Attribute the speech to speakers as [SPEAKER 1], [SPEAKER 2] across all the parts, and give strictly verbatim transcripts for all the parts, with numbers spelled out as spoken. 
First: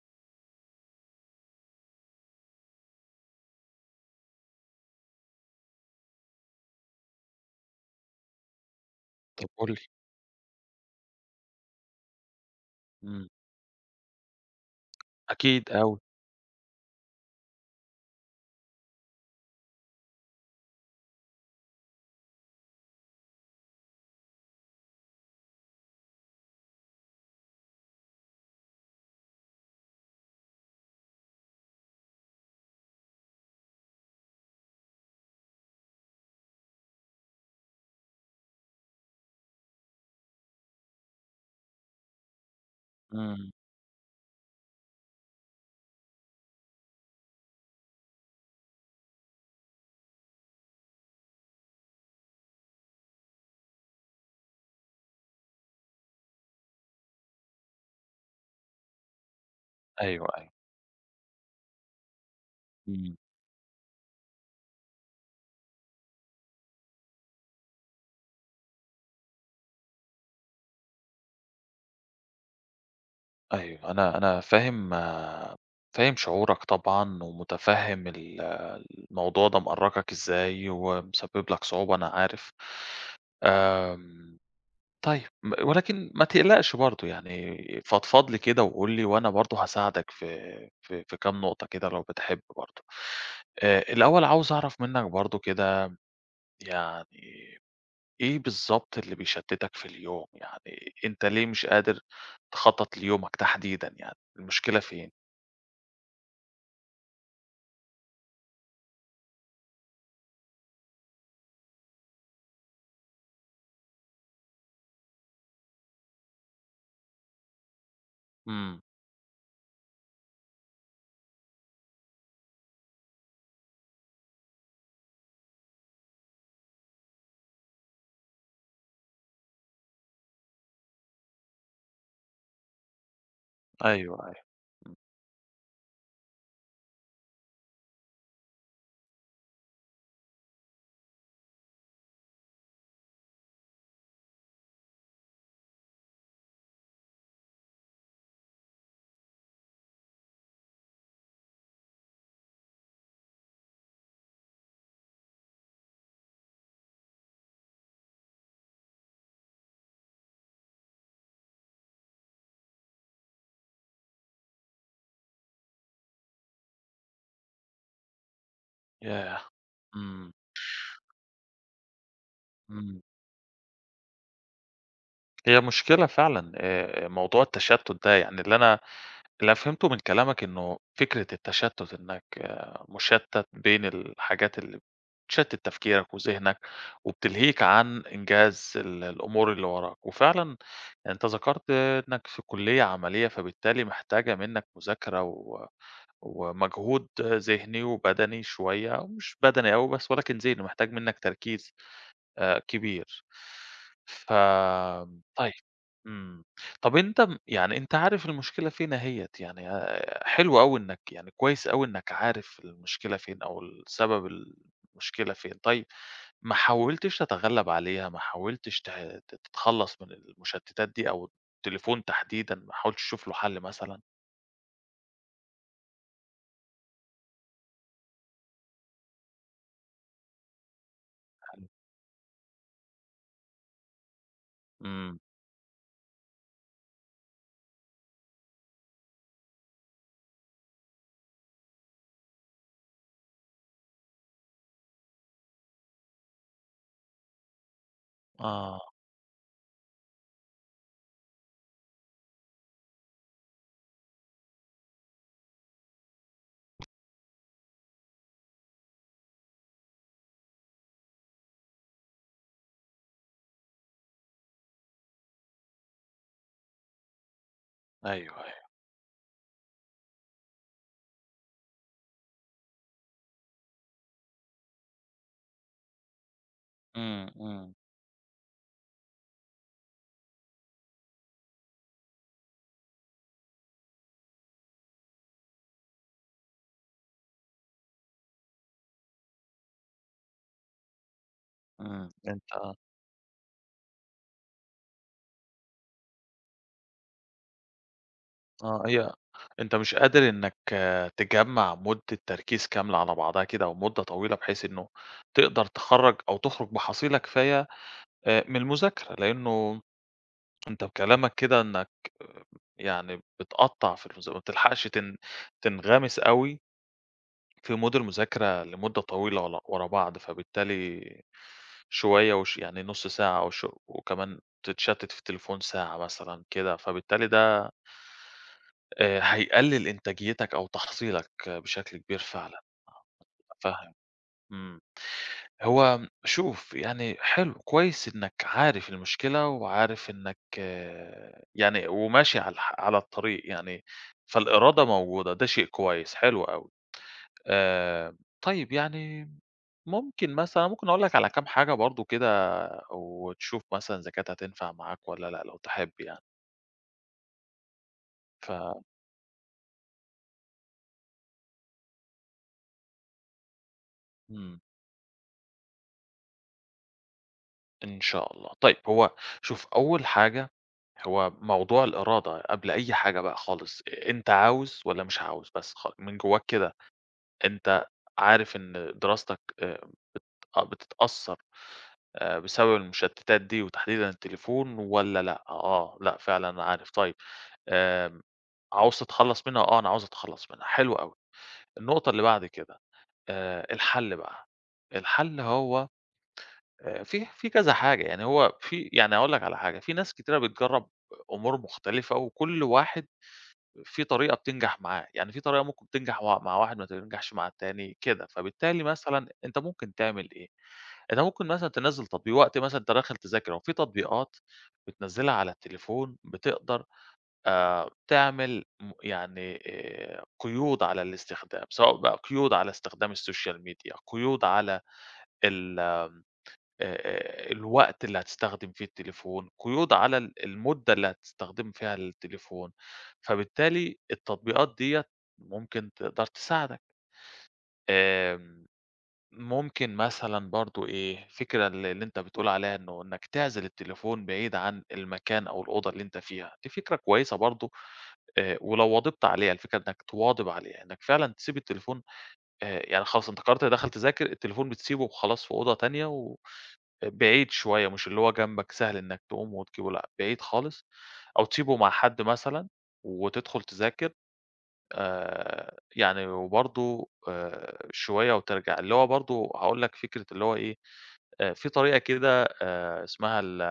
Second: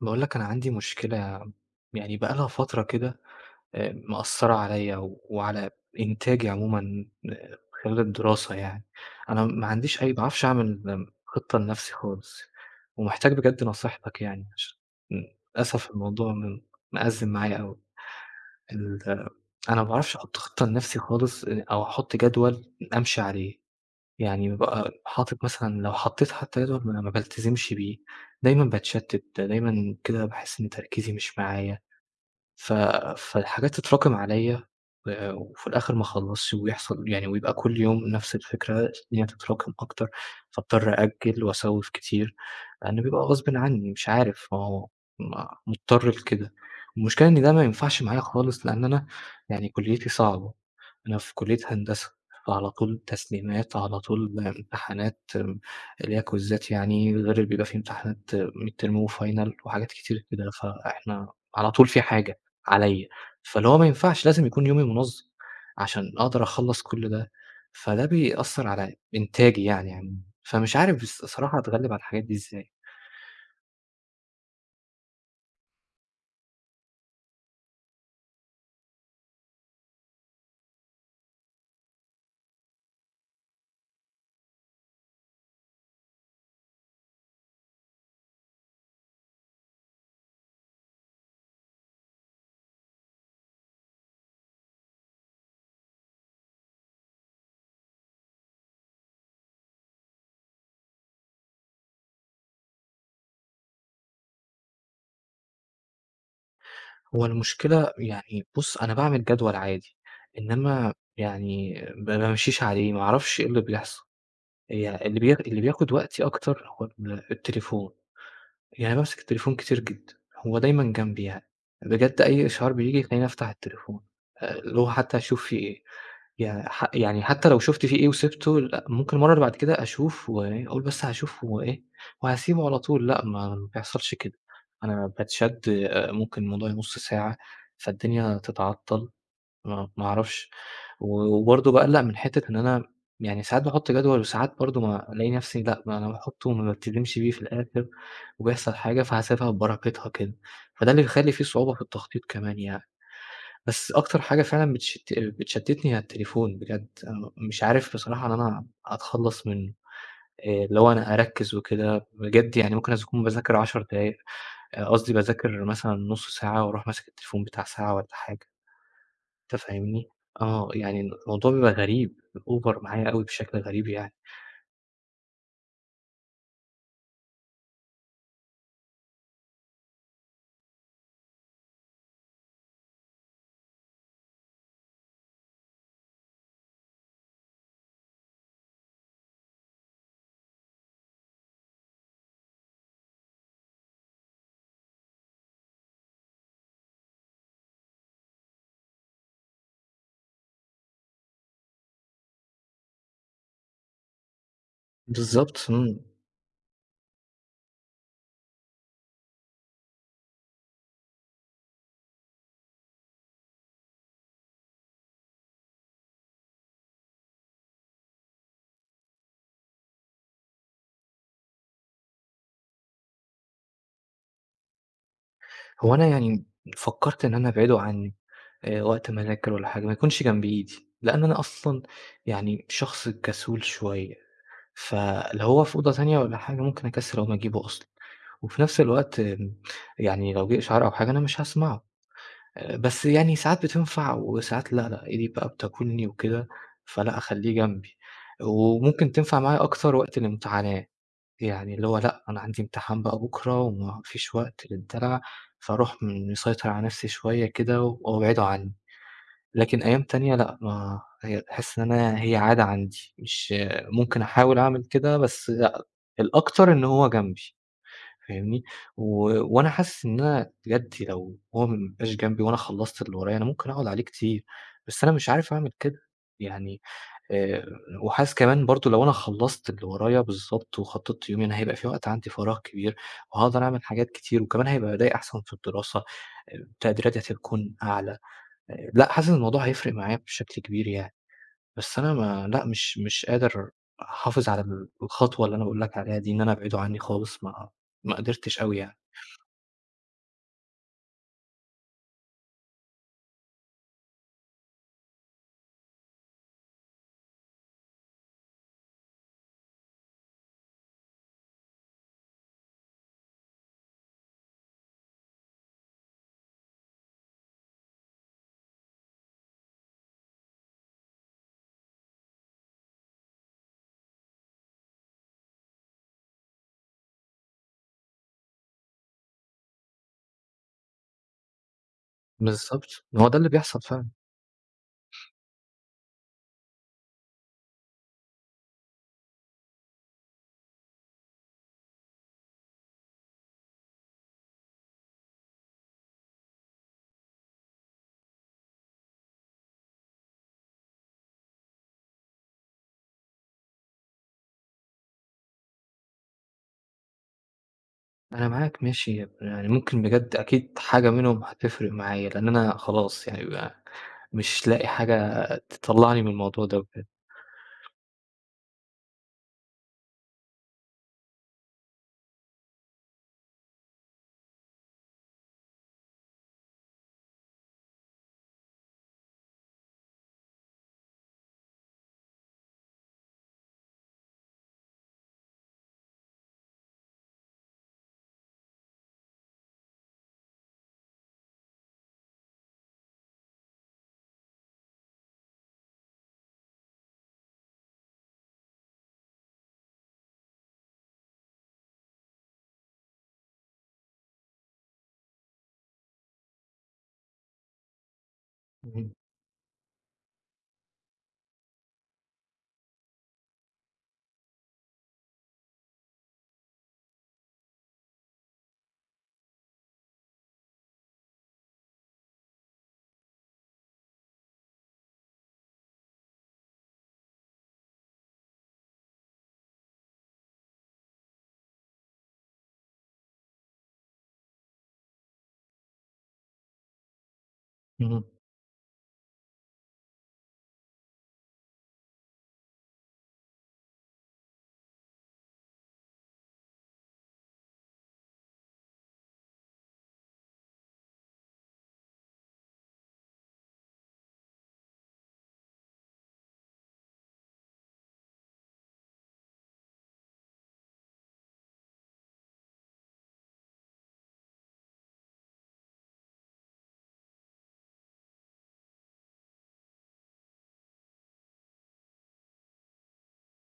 [SPEAKER 1] باقول لك أنا عندي مشكلة، يعني بقى لها فترة كده آآ مأثّرة عليّا و وعلى إنتاجي عمومًا آآ خلال الدراسة يعني. أنا
[SPEAKER 2] طب
[SPEAKER 1] ما
[SPEAKER 2] قُل لي.
[SPEAKER 1] عنديش أي ما باعرفش أعمل آه، خطة لنفسي خالص،
[SPEAKER 2] إمم،
[SPEAKER 1] ومحتاج بجد نصيحتك يعني عشان
[SPEAKER 2] أكيد
[SPEAKER 1] للأسف
[SPEAKER 2] أوي،
[SPEAKER 1] الموضوع م مأزِّم معايا أوي. ال أنا ما باعرفش أحُط خطة لنفسي خالص آآ أو أحُط جدول أمشي عليه. يعني بابقى حاطط مثلًا، لو حطيت حتى جدول ما ما بالتزمش بيه، دايمًا باتشتت، دايمًا كده باحس إن تركيزي مش معايا. ف فالحاجات تتراكم عليّا و وفي الآخر ما اخلّصش، ويحصل يعني، ويبقى كل يوم نفس الفكرة إن هي تتراكم أكتر، فاضطر أأجّل وأسوّف كتير، لإن بيبقى
[SPEAKER 2] إمم،
[SPEAKER 1] غصبٍ عني مش عارف، ما هو م مضطر لكده. المشكلة إن ده ما ينفعش معايا خالص، لإن أنا يعني كُلّيتي صعبة، أنا في كُلّية هندسة، فعلى طول تسليمات، على طول امتحانات م اللي هي كويزات يعني، غير اللي بيبقى في امتحانات midterm وfinal وحاجات كتير
[SPEAKER 2] أيوه، أيوه.
[SPEAKER 1] كده، فإحنا على طول في حاجة. عليّا،
[SPEAKER 2] إمم،
[SPEAKER 1] فاللي هو ما ينفعش، لازم يكون يومي منظم، عشان أقدر أخلّص كل ده، فده بيأثّر على إنتاجي يعني عمومًا، فمش عارف الص الصراحة أتغلّب على الحاجات دي إزاي؟
[SPEAKER 2] أيوه. أنا أنا فاهم آه، فاهم شعورك طبعًا، ومُتفهم ال الموضوع ده مأرّقك إزاي، ومسبب لك صعوبة أنا عارف. آمم، طيب م ولكن ما تقلقش برضه يعني، فضفض لي كده وقُل لي، وأنا برضه هاساعدك في في في كام نقطة كده لو بتحب برضه. آآ، الأول عاوز أعرف منك برضه كده يعني إيه بالضبط اللي بيشتتك في اليوم؟ يعني أنت ليه مش قادر تخطط ليومك تحديدًا يعني، المشكلة فين؟
[SPEAKER 1] هو المشكلة يعني بُص، أنا باعمل جدول عادي، إنما يعني ما بامشيش عليه، ما أعرفش إيه اللي بيحصل، هي اللي بي اللي بياخد وقتي أكتر هو ال التليفون،
[SPEAKER 2] إمم.
[SPEAKER 1] يعني بامسك التليفون كتير جدًا، هو دايمًا جنبي يعني، بجد أي إشعار بييجي يخلّيني أفتح التليفون، آآ اللي هو حتى أشوف في إيه. يع ح يعني حتى لو شُفت فيه إيه وسِبته، لأ، ممكن المَرّة اللي بعد كده أشوف وأقول بس هاشوف هو إيه، وهاسيبه على طول، لأ، ما ما
[SPEAKER 2] أيوه،
[SPEAKER 1] بيحصلش
[SPEAKER 2] أيوه.
[SPEAKER 1] كده، أنا باتشد آآ ممكن الموضوع نُص ساعة، فالدنيا تتعطّل، ما ما أعرفش، و وبرضه باقلّق من حتّة إن أنا يعني ساعات باحُط جدول، وساعات برضه ما ألاقي نَفْسي، لأ، ما أنا باحُطّه وما بالتزمش بيه في الآخر وبيحصل حاجة، فهاسيبها ببركتها كده، فده اللي بيخلّي في صعوبة في التخطيط كمان يعني. بس أكتر حاجة فعلًا بتشت بتشتتني هي التليفون بجد، أنا مش عارف بصراحة إن أنا أتخلّص منه، آآ اللي هو أنا أركّز وكده بجد يعني، ممكن أس أكون باذاكر عشر دقايق، آآ قصدي باذاكر مثلًا نُص ساعة وأروح ماسك التليفون بتاع ساعة والّا حاجة،
[SPEAKER 2] ياه!
[SPEAKER 1] أنت فاهمني؟
[SPEAKER 2] إمم،
[SPEAKER 1] آه، يعني الموضوع بيبقى غريب، أوفر
[SPEAKER 2] إمم.
[SPEAKER 1] معايا أوي بشكل غريب يعني.
[SPEAKER 2] هي مشكلة فعلًا آآ موضوع التشتت ده، يعني اللي أنا اللي فهمته من كلامك إنه فكرة التشتُّت، إنّك آه، مُشتَّت بين الحاجات اللي بتشتِّت تفكيرك وذهنك وبتلهيك عن إنجاز ال الأمور اللي وراك، وفعلًا أنت ذكرت إنّك في كُلّية عملية، فبالتالي محتاجة منّك مذاكرة و ومجهود ذهني وبدني شوية، مش بدني أوي بس ولكن ذهني، محتاج منّك تركيز آآ كبير. ف طيب.
[SPEAKER 1] بالضبط، إمم.
[SPEAKER 2] إمم. طَب أنت م يعني أنت عارف المشكلة فين أهيّة، يعني آآ حلو أوي إنّك يعني كويس أوي إنّك عارف المشكلة فين أو السبب المشكلة فين. طيب ما حاولتش تتغلّب عليها، ما حاولتش ت ت تتخلّص من المشتتات دي أو التليفون تحديدًا، ما حاولتش تشوف له حل مثلًا؟
[SPEAKER 1] هو أنا يعني فكّرت إن أنا أبعده عنّي آآ وقت ما أذاكر والّا حاجة، ما يكونش جنب إيدي، لإن أنا
[SPEAKER 2] حلو.
[SPEAKER 1] أصلًا يعني شخص كسول شوية.
[SPEAKER 2] إمم.
[SPEAKER 1] فلو هو في أوضة تانية والّا حاجة ممكن أكسّل أقوم أجيبه أصلًا، وفي نفس الوقت آمم، يعني لو جِه إشعار أو حاجة أنا مش هاسمعه، آآ، بس يعني ساعات بتنفع وساعات لأ، لأ، إيدي بقى بتاكلني وكده، فلأ أخلّيه جنبي،
[SPEAKER 2] آه.
[SPEAKER 1] وممكن تنفع معايا أكتر وقت الامتحانات، يعني اللي هو لأ، أنا عندي امتحان بقى بكرة وما فيش وقت للدلع، فاروح م مسيطر على نفسي شوية كده وأبعده عني. لكن أيام تانية لأ، ما هي باحس إن أنا هي عادة عندي، مش ممكن أحاول أعمل كده بس لأ، الأكتر إن هو جنبي
[SPEAKER 2] أيوه، أيوه.
[SPEAKER 1] فاهمني، و وأنا حاسس إن أنا بجد لو هو ما بقاش جنبي وأنا خلّصت اللي ورايا أنا ممكن أقعد عليه كتير، بس أنا مش عارف أعمل كده، يعني
[SPEAKER 2] إمم،
[SPEAKER 1] آآ
[SPEAKER 2] إمم،
[SPEAKER 1] وحاسس كمان برضه لو أنا خلّصت اللي ورايا بالضبط وخطّطت يومي أنا هيبقى في وقت عندي فراغ كبير، وهاقدر أعمل حاجات كتير وكمان هيبقى أدائي أحسن في الدراسة، آآ تقديراتي هتكون أعلى. لأ، حاسس إن الموضوع هيفرق معايا بشكل كبير يعني، بس
[SPEAKER 2] إمم.
[SPEAKER 1] أنا
[SPEAKER 2] أنت
[SPEAKER 1] ما لأ، مش مش قادر أحافظ على ال الخطوة اللي أنا باقول لك عليها دي، إن أنا أبعده عني خالص، ما ما قدرتش أوي
[SPEAKER 2] آه،
[SPEAKER 1] يعني.
[SPEAKER 2] هي أنت مش قادر إنّك آه، تجمّع مدة تركيز كاملة على بعضها كده أو مدة طويلة، بحيث إنه تقدر تخرّج أو تخرج بحصيلة كفاية آآ من المذاكرة، لإنه أنت بكلامك كده إنّك آه، يعني بتقطّع في المذا ما بتلحقش تن تنغمس أوي في mood المذاكرة لمدة طويلة ول ورا بعض، فبالتالي شوية وش يعني نُص ساعة وش وكمان تتشتت في التليفون ساعة مثلًا كده، فبالتالي ده آآ هيقلل إنتاجيتك أو تحصيلك آه، بشكل كبير فعلًا. آه،
[SPEAKER 1] بالضبط، ما هو ده اللي بيحصل
[SPEAKER 2] متفهم.
[SPEAKER 1] فعلًا.
[SPEAKER 2] إمم. هو شوف يعني حلو، كويس إنك عارف المشكلة وعارف إنك آه، يعني وماشي على الح على الطريق يعني، فالإرادة موجودة، ده شيء كويس، حلو أوي. آآ طيب يعني ممكن مثلًا ممكن أقول لك على كام حاجة برضه كده وتشوف مثلًا إذا كانت هتنفع معاك والّا لأ لو تحب يعني.
[SPEAKER 1] أنا
[SPEAKER 2] ف
[SPEAKER 1] معاك ماشي، يعني ممكن بجد أكيد حاجة منهم هتفرق معايا، لإن أنا خلاص يعني ب
[SPEAKER 2] إمم.
[SPEAKER 1] مش لاقي حاجة تطلّعني من الموضوع ده وكده.
[SPEAKER 2] إن شاء الله. طيب هو شوف أول حاجة، هو موضوع الإرادة قبل أي حاجة بقى خالص. أ أنت عاوز والّا مش عاوز بس خ من جواك كده، أنت عارف إن دراستك آآ آه، بتتأثّر آآ بسبب المشتتات دي وتحديدًا التليفون والّا لأ؟ آه، لأ فعلًا أنا عارف. طيب آمم عاوز تتخلّص منها؟ آه، أنا عاوز أتخلّص منها. حلو أوي. النقطة اللي بعد كده، آآ الحل بقى، الحل هو آآ في في كذا حاجة، يعني هو في يعني هاقول لك على حاجة. في ناس كتيرة بتجرّب أمور مختلفة وكل واحد في طريقة بتنجح معاه، يعني في طريقة ممكن تنجح مع مع واحد ما تنجحش مع التاني كده، فبالتالي
[SPEAKER 1] اهم،
[SPEAKER 2] مثلًا أنت ممكن تعمل إيه؟ أنت ممكن مثلًا تنزّل تطبيق وقت مثلًا أنت داخل تذاكر أهو. في تطبيقات بتنزّلها على التليفون بتقدر آآ تعمل م يعني آآ قيود على الاستخدام، سواء بقى قيود على استخدام السوشيال ميديا، قيود على ال آآ، الوقت اللي هتستخدم فيه التليفون، قيود على ال المدة اللي هتستخدم فيها التليفون، فبالتالي التطبيقات ديّة ممكن تقدر تساعدك.
[SPEAKER 1] اهم،
[SPEAKER 2] آمم. ممكن مثلًا برضه إيه، فكرة ال اللي أنت بتقول عليها إنه إنك تعزل التليفون بعيد عن المكان أو الأوضة اللي أنت فيها، دي فكرة كويسة برضه. آآ، ولو واظبت عليها، الفكرة إنك تواظب عليها، إنك فعلًا تسيب التليفون آآ يعني خلاص أنت قررت داخل تذاكر، التليفون بتسيبه وخلاص في أوضة تانية و بعيد شوية، مش اللي هو جنبك سهل إنك تقوم وتجيبه لأ، بعيد خالص أو تسيبه مع حد مثلًا وتدخل تذاكر آآ يعني وبرضه آآ شوية وترجع. اللي هو برضه هاقول لك فكرة اللي هو إيه، آآ في طريقة كده آآ اسمها ال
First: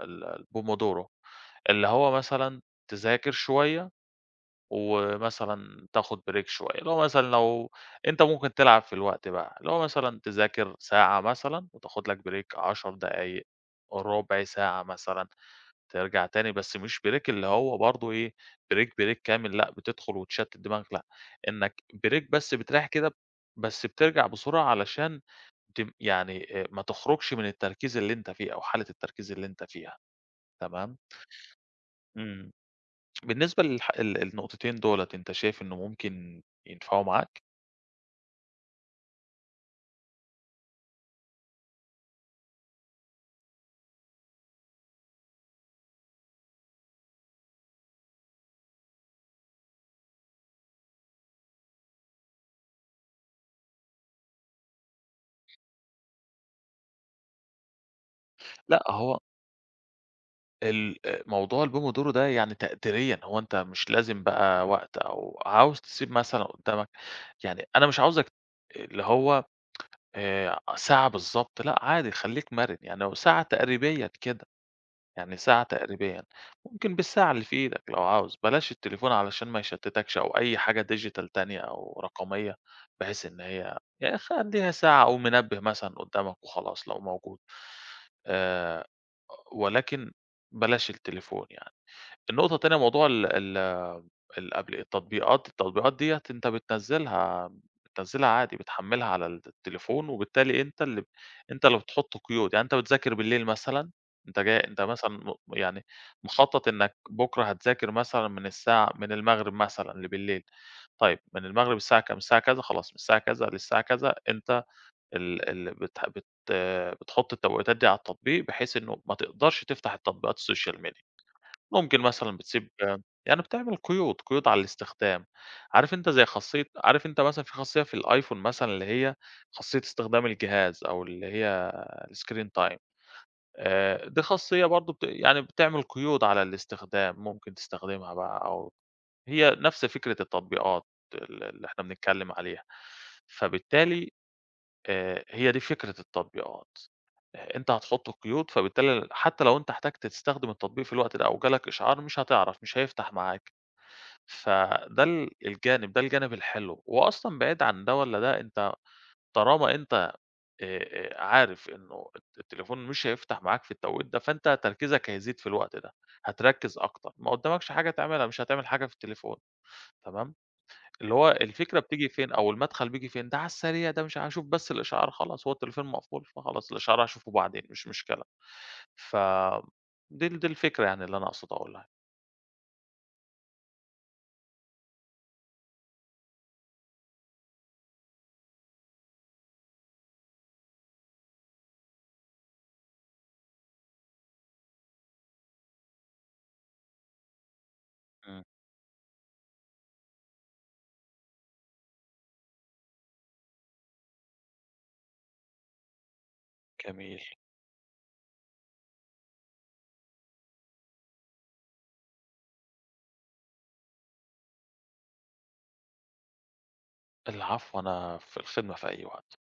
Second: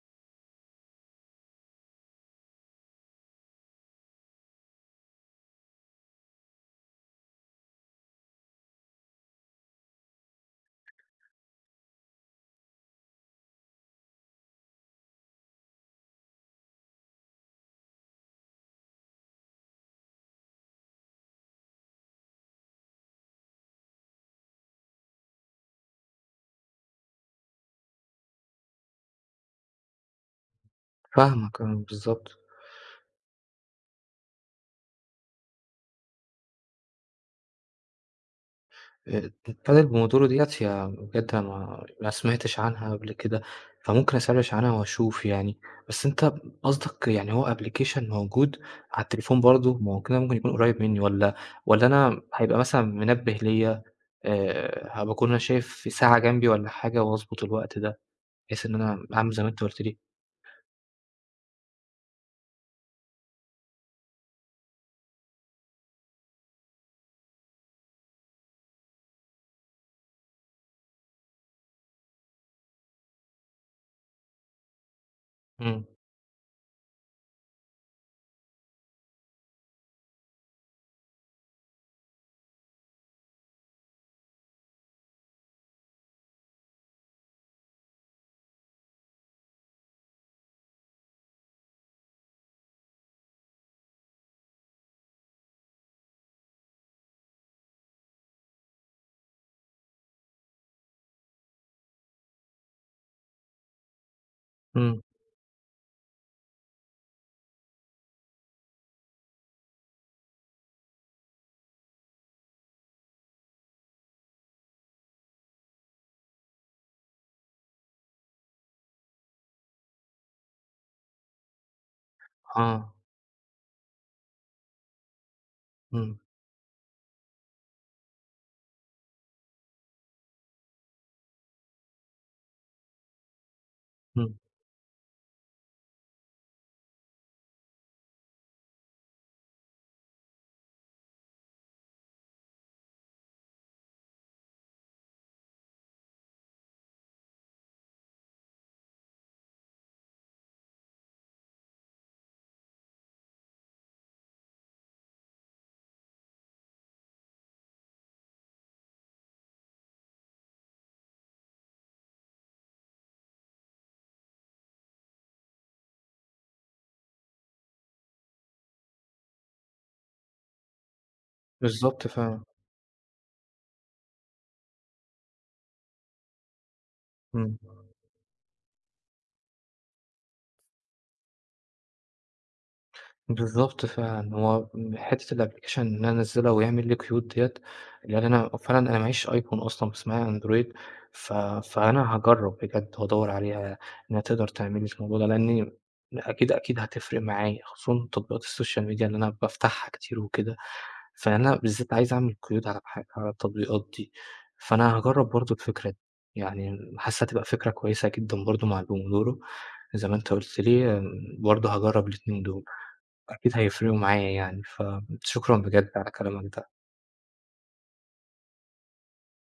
[SPEAKER 2] ال الPomodoro اللي هو مثلًا تذاكر شوية ومثلًا تاخد break شوية، اللي هو مثلًا لو أنت ممكن تلعب في الوقت بقى، اللي هو مثلًا تذاكر ساعة مثلًا وتاخد لك break 10 دقايق، ربع ساعة مثلًا، ترجع تاني، بس مش break اللي هو برضه إيه break break كامل لأ، بتدخل وتشتت دماغك لأ، إنك break بس بتريح كده بس بترجع بسرعة علشان تم يعني آآ ما تخرجش من التركيز اللي أنت فيه أو حالة التركيز اللي أنت فيها، تمام؟
[SPEAKER 1] فاهمك، آه، بالضبط.
[SPEAKER 2] إمم. بالنسبة للح ال النقطتين دُولة أنت شايف إنه ممكن ينفعوا معاك؟
[SPEAKER 1] آآ الPadel Pomodoro ديّة هي بجد أنا ما ما سمعتش عنها قبل كده، فممكن أسرِّش عنها وأشوف يعني. بس أنت قصدك يعني هو application موجود على التليفون برضه؟ ما هو كده ممكن يكون قريب منّي، والّا والّا أنا هيبقى مثلًا منبه ليّا، آآ هابقى أكون أنا شايف في ساعة جنبي والّا حاجة وأضبط الوقت ده، بحيث إن
[SPEAKER 2] لأ،
[SPEAKER 1] أنا
[SPEAKER 2] هو
[SPEAKER 1] أعمل زي ما أنت قُلت لي.
[SPEAKER 2] ال آآ موضوع البوم ودورُه ده يعني تقديريًا، هو أنت مش لازم بقى وقت أو عاوز تسيب مثلًا قدّامك، يعني أنا مش عاوزك اللي هو آآ ساعة بالضبط لأ، عادي خلّيك مَرِن، يعني لو ساعة تقريبيًا كده. يعني ساعة
[SPEAKER 1] إمم،
[SPEAKER 2] تقريبًا، ممكن بالساعة اللي في إيدك لو عاوز، بلاش التليفون علشان ما يشتتكش أو أي حاجة digital تانية أو رقمية، بحيث إن هي يعني خلّيها ساعة أو منبه مثلًا قدامك وخلاص لو موجود. آآ ولكن بلاش التليفون يعني. النقطة التانية موضوع ال ال ال قبل التطبيقات، التطبيقات ديّة أنت بتنزّلها بتنزّلها عادي، بتحمّلها على الت التليفون، وبالتالي أنت اللي ب أنت اللي بتحُط قيود، يعني أنت بتذاكر بالليل مثلًا، أنت جاي أنت
[SPEAKER 1] إمم،
[SPEAKER 2] مثلًا م يعني مخطّط إنّك بُكرة هتذاكر مثلًا من الساعة من المغرب مثلًا لبالليل، طيب من المغرب الساعة كام؟ الساعة كذا خلاص من الساعة كذا للساعة كذا أنت ال ال بتح بت بتحُط التوقيتات دي على التطبيق، بحيث إنه ما تقدرش تفتح التطبيقات السوشيال ميديا. ممكن مثلًا بتسيب
[SPEAKER 1] آه،
[SPEAKER 2] يعني بتعمل قيود، قيود على الاستخدام. عارف أنت
[SPEAKER 1] إمم،
[SPEAKER 2] زي خاصية عارف أنت مثلًا في خاصية في الآيفون مثلًا اللي هي خاصية استخدام الجهاز أو اللي هي الscreen time. آآ، دي
[SPEAKER 1] إمم،
[SPEAKER 2] خاصية برضه بت يعني بتعمل قيود على الاستخدام، ممكن تستخدمها بقى أو هي نفس فكرة التطبيقات ال اللي إحنا بنتكلم عليها. فبالتالي آآ، هي دي فكرة التطبيقات، آآ، أنت هتحط قيود فبالتالي حتى لو أنت احتجت تستخدم التطبيق في الوقت ده أو جالك إشعار مش هتعرف، مش هيفتح معاك، فده ال الجانب، ده الجانب الحلو، وأصلًا بعيد عن ده والّا ده أنت طالما أنت آآ، آآ، عارف إنه الت التليفون مش هيفتح معاك في التوقيت ده، فأنت تركيزك هيزيد في الوقت ده، هتركّز أكتر، ما قدامكش حاجة تعملها، مش هتعمل حاجة في التليفون، تمام؟ اللي هو الفكرة
[SPEAKER 1] بالضبط
[SPEAKER 2] بتيجي فين
[SPEAKER 1] فعلًا،
[SPEAKER 2] أو المدخل بييجي فين، ده على السريع ده مش ع هاشوف بس الإشعار خلاص، هو التليفون مقفول فخلاص الإشعار هاشوفه
[SPEAKER 1] إمم.
[SPEAKER 2] بعدين مش مشكلة. ف دي ال دي الفكرة يعني اللي أنا أقصد أقولها.
[SPEAKER 1] بالضبط فعلًا، هو حتّة الapplication إن أنا أنزّلها ويعمل لي قيود ديّة، لإن أنا فعلًا أنا ما معيش أيفون أصلًا بس معايا أندرويد، ف فأنا هاجرّب بجد وأدوّر عليها إنّها تقدر تعمل لي الموضوع ده، لإنّي أكيد، أكيد هتفرق معايا، خصوصًا تطبيقات
[SPEAKER 2] إمم،
[SPEAKER 1] السوشيال ميديا اللي أنا بافتحها كتير وكده، فأنا بالذات عايز أعمل قيود على الح على التطبيقات دي، فأنا هاجرّب برضه الفكرة دي، يعني
[SPEAKER 2] جميل.
[SPEAKER 1] حاسّة هتبقى فكرة كويسة جدًا برضه مع الPomodoro زي ما أنت قُلت لي، برضه هاجرّب الاتنين دول. أكيد هيفرقوا معايا يعني، فشكرًا بجد على كلامك ده.
[SPEAKER 2] العفو، أنا في الخدمة في أي وقت.